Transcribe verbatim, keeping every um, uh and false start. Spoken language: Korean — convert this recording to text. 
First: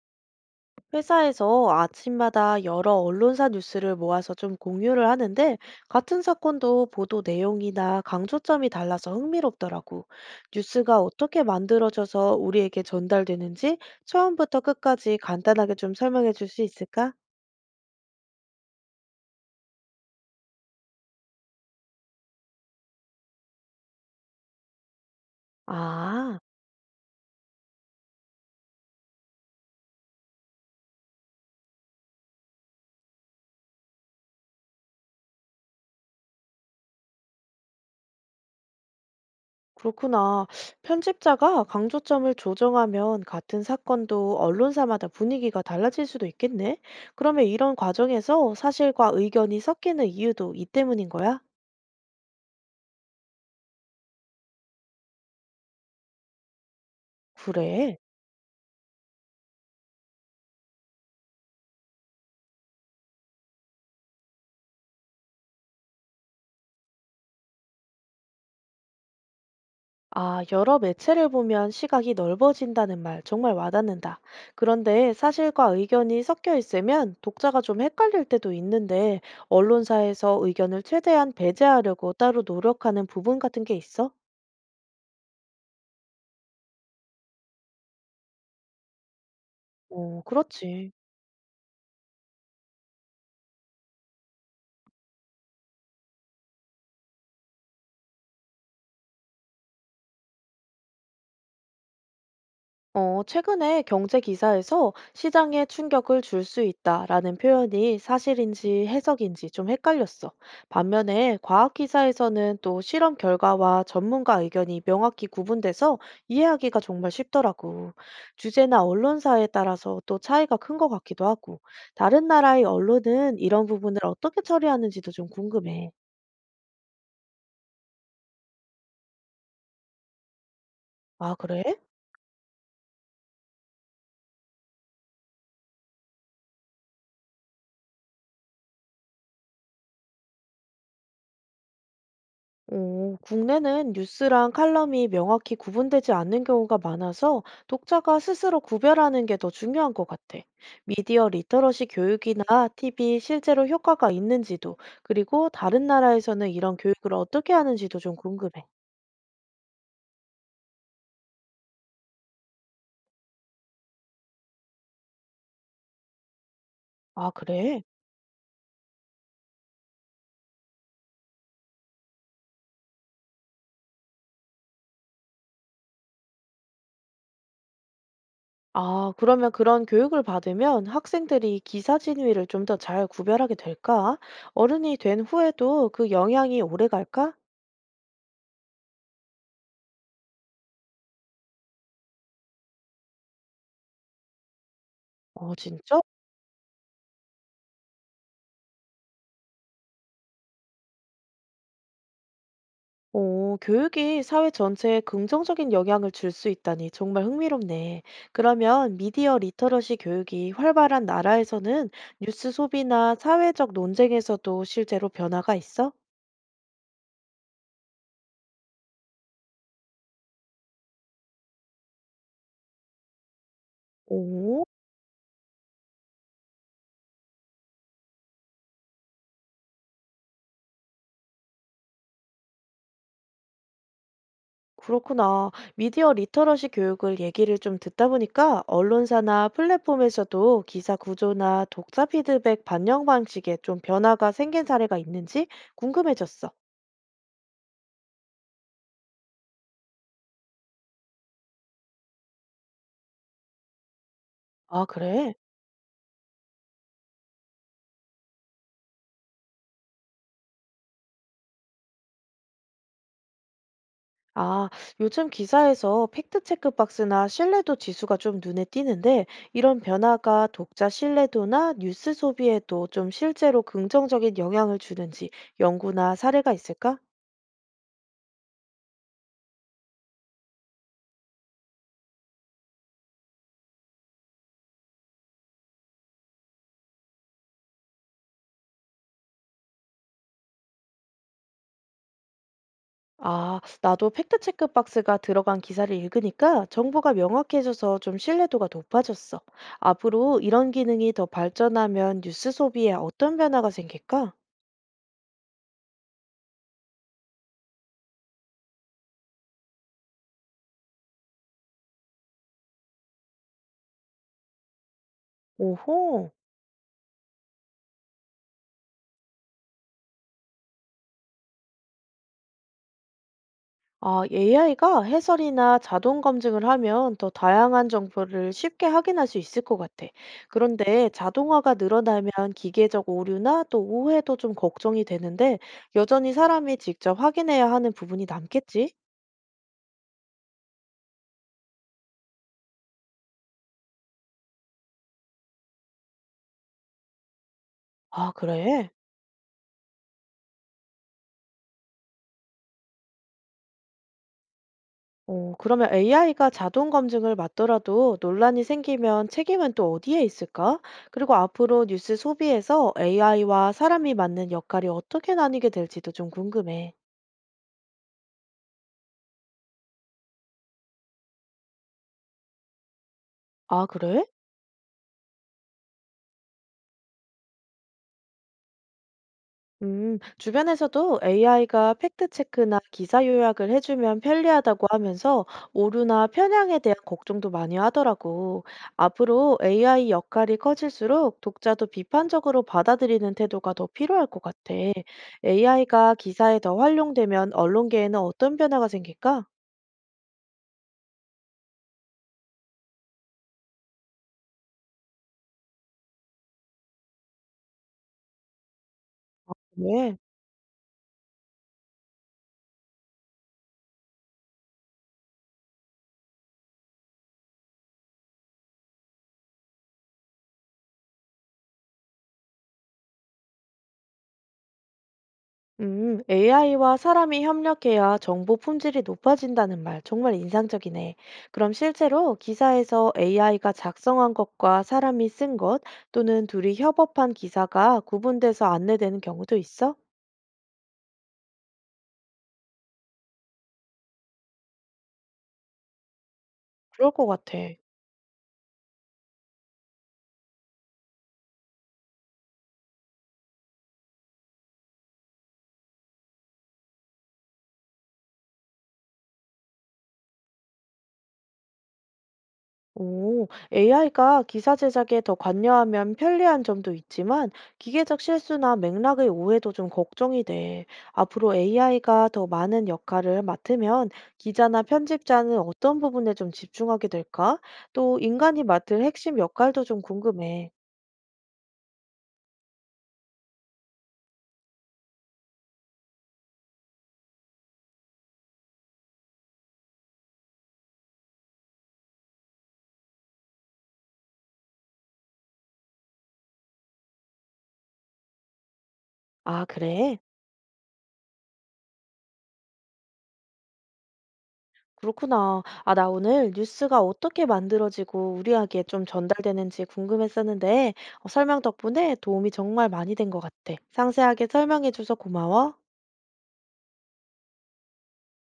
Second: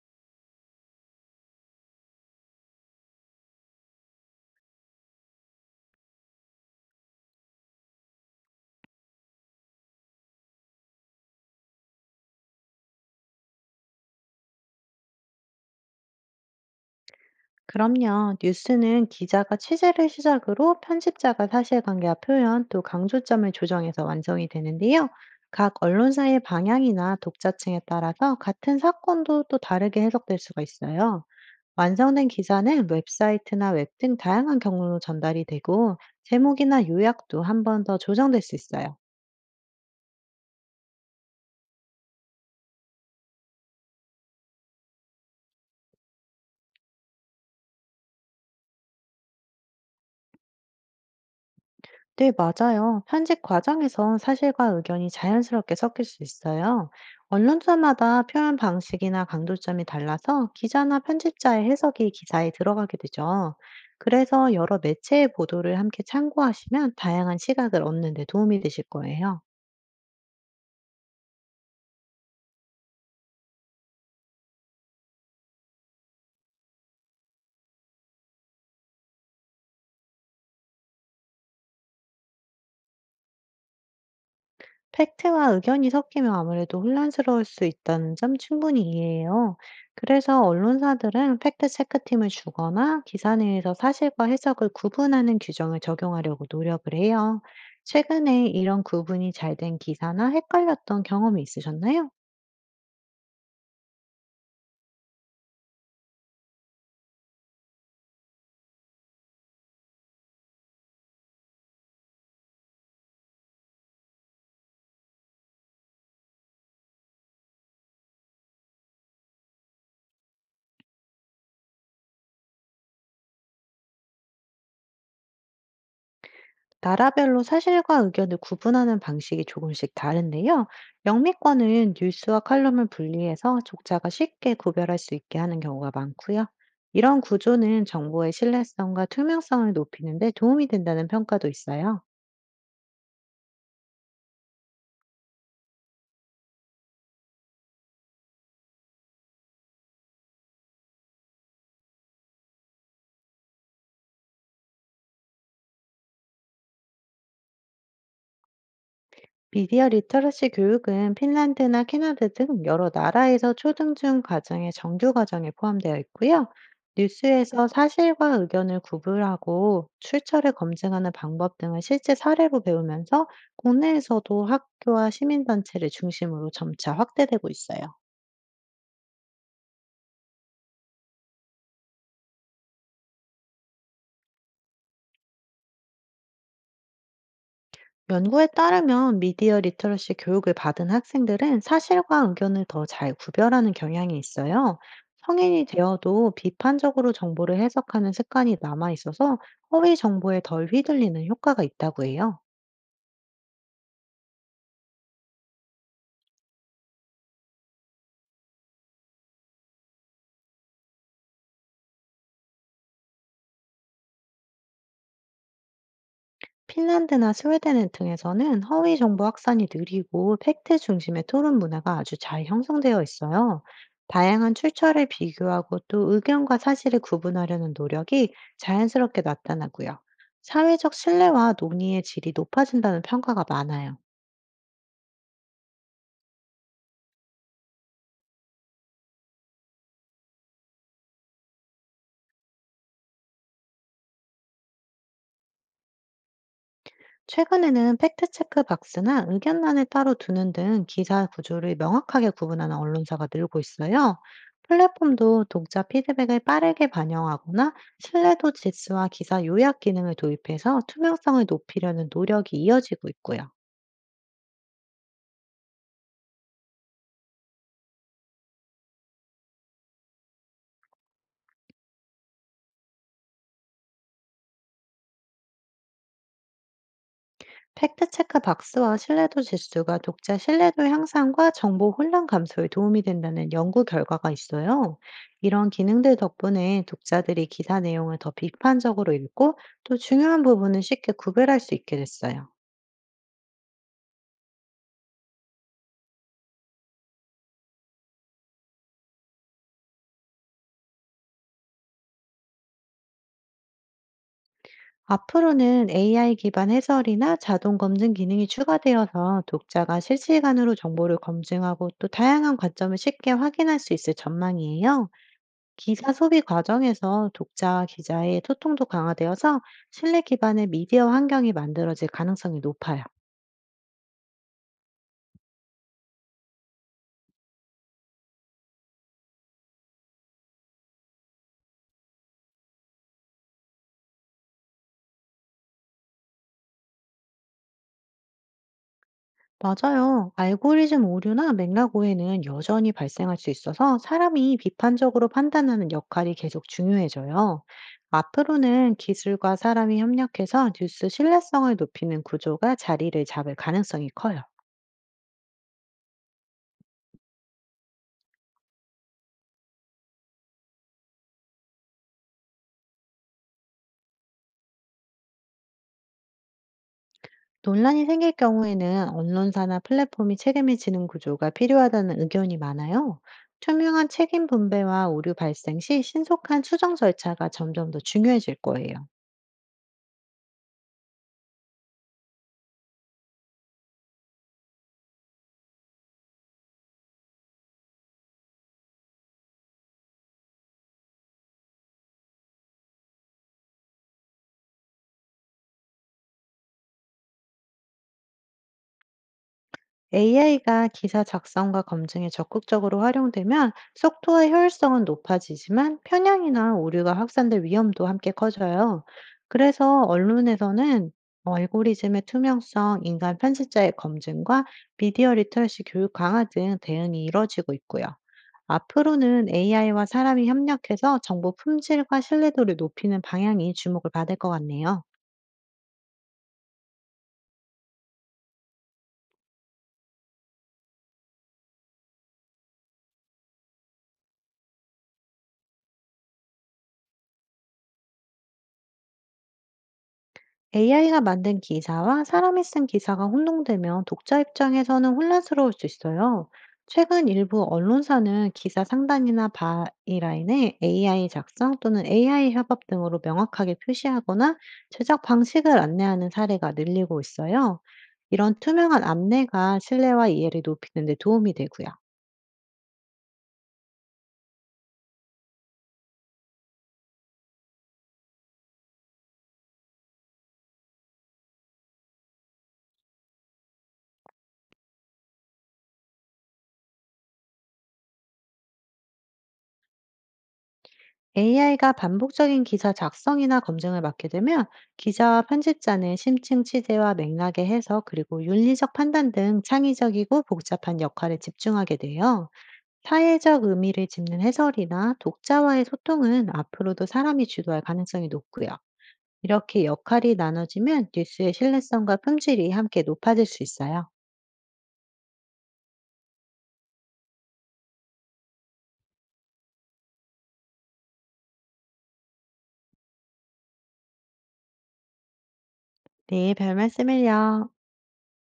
회사에서 아침마다 여러 언론사 뉴스를 모아서 좀 공유를 하는데 같은 사건도 보도 내용이나 강조점이 달라서 흥미롭더라고. 뉴스가 어떻게 만들어져서 우리에게 전달되는지 처음부터 끝까지 간단하게 좀 설명해 줄 수 있을까? 그럼요. 뉴스는 기자가 취재를 시작으로 편집자가 사실관계와 표현 또 강조점을 조정해서 완성이 되는데요. 각 아, 언론사의 방향이나 독자층에 따라서 같은 사건도 또 다르게 해석될 수가 있어요. 완성된 기사는 웹사이트나 웹 등 다양한 경로로 전달이 되고, 제목이나 요약도 한 번 더 조정될 수 있어요. 그렇구나. 편집자가 강조점을 조정하면 같은 사건도 언론사마다 분위기가 달라질 수도 있겠네. 그러면 이런 과정에서 사실과 의견이 섞이는 이유도 이 때문인 거야? 네, 맞아요. 현직 과정에선 사실과 의견이 자연스럽게 섞일 수 있어요. 그래? 언론사마다 표현 방식이나 강조점이 달라서 기자나 편집자의 해석이 기사에 들어가게 되죠. 그래서 여러 매체의 보도를 함께 참고하시면 다양한 시각을 얻는 데 도움이 되실 거예요. 아, 여러 매체를 보면 시각이 넓어진다는 말 정말 와닿는다. 그런데 사실과 의견이 섞여 있으면 독자가 좀 헷갈릴 때도 있는데, 언론사에서 의견을 최대한 배제하려고 따로 노력하는 부분 같은 게 있어? 팩트와 의견이 섞이면 아무래도 혼란스러울 수 있다는 점 충분히 이해해요. 어, 그래서 그렇지. 언론사들은 팩트체크팀을 주거나 기사 내에서 사실과 해석을 구분하는 규정을 적용하려고 노력을 해요. 최근에 이런 구분이 잘 된 기사나 헷갈렸던 경험이 있으셨나요? 어, 최근에 경제 기사에서 시장에 충격을 줄 수 있다라는 표현이 사실인지 해석인지 좀 헷갈렸어. 반면에 과학 기사에서는 또 실험 결과와 전문가 의견이 명확히 구분돼서 이해하기가 정말 쉽더라고. 주제나 언론사에 따라서 또 차이가 큰 것 같기도 하고. 다른 나라의 언론은 이런 부분을 어떻게 처리하는지도 좀 궁금해. 나라별로 사실과 의견을 구분하는 방식이 조금씩 다른데요. 아, 그래? 영미권은 뉴스와 칼럼을 분리해서 독자가 쉽게 구별할 수 있게 하는 경우가 많고요. 이런 구조는 정보의 신뢰성과 투명성을 높이는 데 도움이 된다는 평가도 있어요. 오, 국내는 뉴스랑 칼럼이 명확히 구분되지 않는 경우가 많아서 독자가 스스로 구별하는 게 더 중요한 것 같아. 미디어 리터러시 교육이나 티비 실제로 효과가 있는지도, 그리고 다른 나라에서는 이런 교육을 어떻게 하는지도 좀 궁금해. 미디어 리터러시 교육은 핀란드나 캐나다 등 여러 나라에서 초등중 과정의 정규 과정에 포함되어 있고요. 아, 뉴스에서 그래? 사실과 의견을 구분하고 출처를 검증하는 방법 등을 실제 사례로 배우면서 국내에서도 학교와 시민단체를 중심으로 점차 확대되고 있어요. 아, 그러면 그런 교육을 받으면 학생들이 기사 진위를 좀 더 잘 구별하게 될까? 어른이 된 후에도 그 영향이 오래 갈까? 연구에 따르면 미디어 리터러시 교육을 받은 학생들은 사실과 의견을 더 잘 구별하는 경향이 있어요. 어, 성인이 진짜? 되어도 비판적으로 정보를 해석하는 습관이 남아 있어서 허위 정보에 덜 휘둘리는 효과가 있다고 해요. 오, 교육이 사회 전체에 긍정적인 영향을 줄 수 있다니 정말 흥미롭네. 그러면 미디어 리터러시 교육이 활발한 나라에서는 뉴스 소비나 사회적 논쟁에서도 실제로 변화가 있어? 핀란드나 스웨덴 등에서는 허위 정보 확산이 느리고 팩트 중심의 토론 문화가 아주 잘 형성되어 있어요. 다양한 오, 출처를 비교하고 또 의견과 사실을 구분하려는 노력이 자연스럽게 나타나고요. 사회적 신뢰와 논의의 질이 높아진다는 평가가 많아요. 그렇구나. 미디어 리터러시 교육을 얘기를 좀 듣다 보니까 언론사나 플랫폼에서도 기사 구조나 독자 피드백 반영 방식에 좀 변화가 생긴 사례가 있는지 궁금해졌어. 최근에는 팩트체크 박스나 의견란을 따로 두는 등 기사 구조를 명확하게 구분하는 언론사가 늘고 있어요. 아, 그래? 플랫폼도 독자 피드백을 빠르게 반영하거나 신뢰도 지수와 기사 요약 기능을 도입해서 투명성을 높이려는 노력이 이어지고 있고요. 아, 요즘 기사에서 팩트체크 박스나 신뢰도 지수가 좀 눈에 띄는데, 이런 변화가 독자 신뢰도나 뉴스 소비에도 좀 실제로 긍정적인 영향을 주는지 연구나 사례가 있을까? 팩트체크 박스와 신뢰도 지수가 독자 신뢰도 향상과 정보 혼란 감소에 도움이 된다는 연구 결과가 있어요. 이런 기능들 덕분에 독자들이 기사 내용을 더 비판적으로 읽고 또 중요한 부분을 쉽게 구별할 수 있게 됐어요. 아, 나도 팩트체크 박스가 들어간 기사를 읽으니까 정보가 명확해져서 좀 신뢰도가 높아졌어. 앞으로 이런 기능이 더 발전하면 뉴스 소비에 어떤 변화가 생길까? 앞으로는 에이아이 기반 해설이나 자동 검증 기능이 추가되어서 독자가 실시간으로 정보를 검증하고 또 다양한 관점을 쉽게 확인할 수 있을 전망이에요. 기사 오호. 소비 과정에서 독자와 기자의 소통도 강화되어서 신뢰 기반의 미디어 환경이 만들어질 가능성이 높아요. 아, 에이아이가 해설이나 자동 검증을 하면 더 다양한 정보를 쉽게 확인할 수 있을 것 같아. 그런데 자동화가 늘어나면 기계적 오류나 또 오해도 좀 걱정이 되는데 여전히 사람이 직접 확인해야 하는 부분이 남겠지? 맞아요. 알고리즘 오류나 맥락 오해는 여전히 발생할 수 있어서 사람이 비판적으로 판단하는 역할이 계속 중요해져요. 아, 그래? 앞으로는 기술과 사람이 협력해서 뉴스 신뢰성을 높이는 구조가 자리를 잡을 가능성이 커요. 어, 그러면 에이아이가 자동 검증을 맡더라도 논란이 생기면 책임은 또 어디에 있을까? 그리고 앞으로 뉴스 소비에서 에이아이와 사람이 맡는 역할이 어떻게 나뉘게 될지도 좀 궁금해. 논란이 생길 경우에는 언론사나 플랫폼이 책임을 지는 구조가 필요하다는 의견이 많아요. 아, 투명한 그래? 책임 분배와 오류 발생 시 신속한 수정 절차가 점점 더 중요해질 거예요. 음, 주변에서도 에이아이가 팩트체크나 기사 요약을 해주면 편리하다고 하면서 오류나 편향에 대한 걱정도 많이 하더라고. 앞으로 에이아이 역할이 커질수록 독자도 비판적으로 받아들이는 태도가 더 필요할 것 같아. 에이아이가 기사에 더 활용되면 언론계에는 어떤 변화가 생길까? 에이아이가 기사 작성과 검증에 적극적으로 활용되면 속도와 효율성은 높아지지만 편향이나 오류가 확산될 위험도 함께 커져요. 그래서 왜? 언론에서는 알고리즘의 투명성, 인간 편집자의 검증과 미디어 리터러시 교육 강화 등 대응이 이뤄지고 있고요. 앞으로는 에이아이와 사람이 협력해서 정보 품질과 신뢰도를 높이는 방향이 주목을 받을 것 같네요. 음, 에이아이와 사람이 협력해야 정보 품질이 높아진다는 말 정말 인상적이네. 그럼 실제로 기사에서 에이아이가 작성한 것과 사람이 쓴 것 또는 둘이 협업한 기사가 구분돼서 안내되는 경우도 있어? 에이아이가 만든 기사와 사람이 쓴 기사가 혼동되면 독자 입장에서는 혼란스러울 수 있어요. 그럴 것 최근 같아. 일부 언론사는 기사 상단이나 바이라인에 에이아이 작성 또는 에이아이 협업 등으로 명확하게 표시하거나 제작 방식을 안내하는 사례가 늘리고 있어요. 이런 투명한 안내가 신뢰와 이해를 높이는 데 도움이 되고요. 오, 에이아이가 기사 제작에 더 관여하면 편리한 점도 있지만 기계적 실수나 맥락의 오해도 좀 걱정이 돼. 앞으로 에이아이가 더 많은 역할을 맡으면 기자나 편집자는 어떤 부분에 좀 집중하게 될까? 또 인간이 맡을 핵심 역할도 좀 궁금해. 에이아이가 반복적인 기사 작성이나 검증을 맡게 되면 기자와 편집자는 심층 취재와 맥락의 해석 그리고 윤리적 판단 등 창의적이고 복잡한 역할에 집중하게 돼요. 사회적 의미를 짚는 해설이나 독자와의 소통은 앞으로도 사람이 주도할 가능성이 높고요. 아, 이렇게 그래? 역할이 나눠지면 뉴스의 신뢰성과 품질이 함께 높아질 수 있어요. 그렇구나. 아, 나 오늘 뉴스가 어떻게 만들어지고 우리에게 좀 전달되는지 궁금했었는데 어, 설명 덕분에 도움이 정말 많이 된 것 같아. 상세하게 설명해줘서 고마워. 네, 별 말씀을요.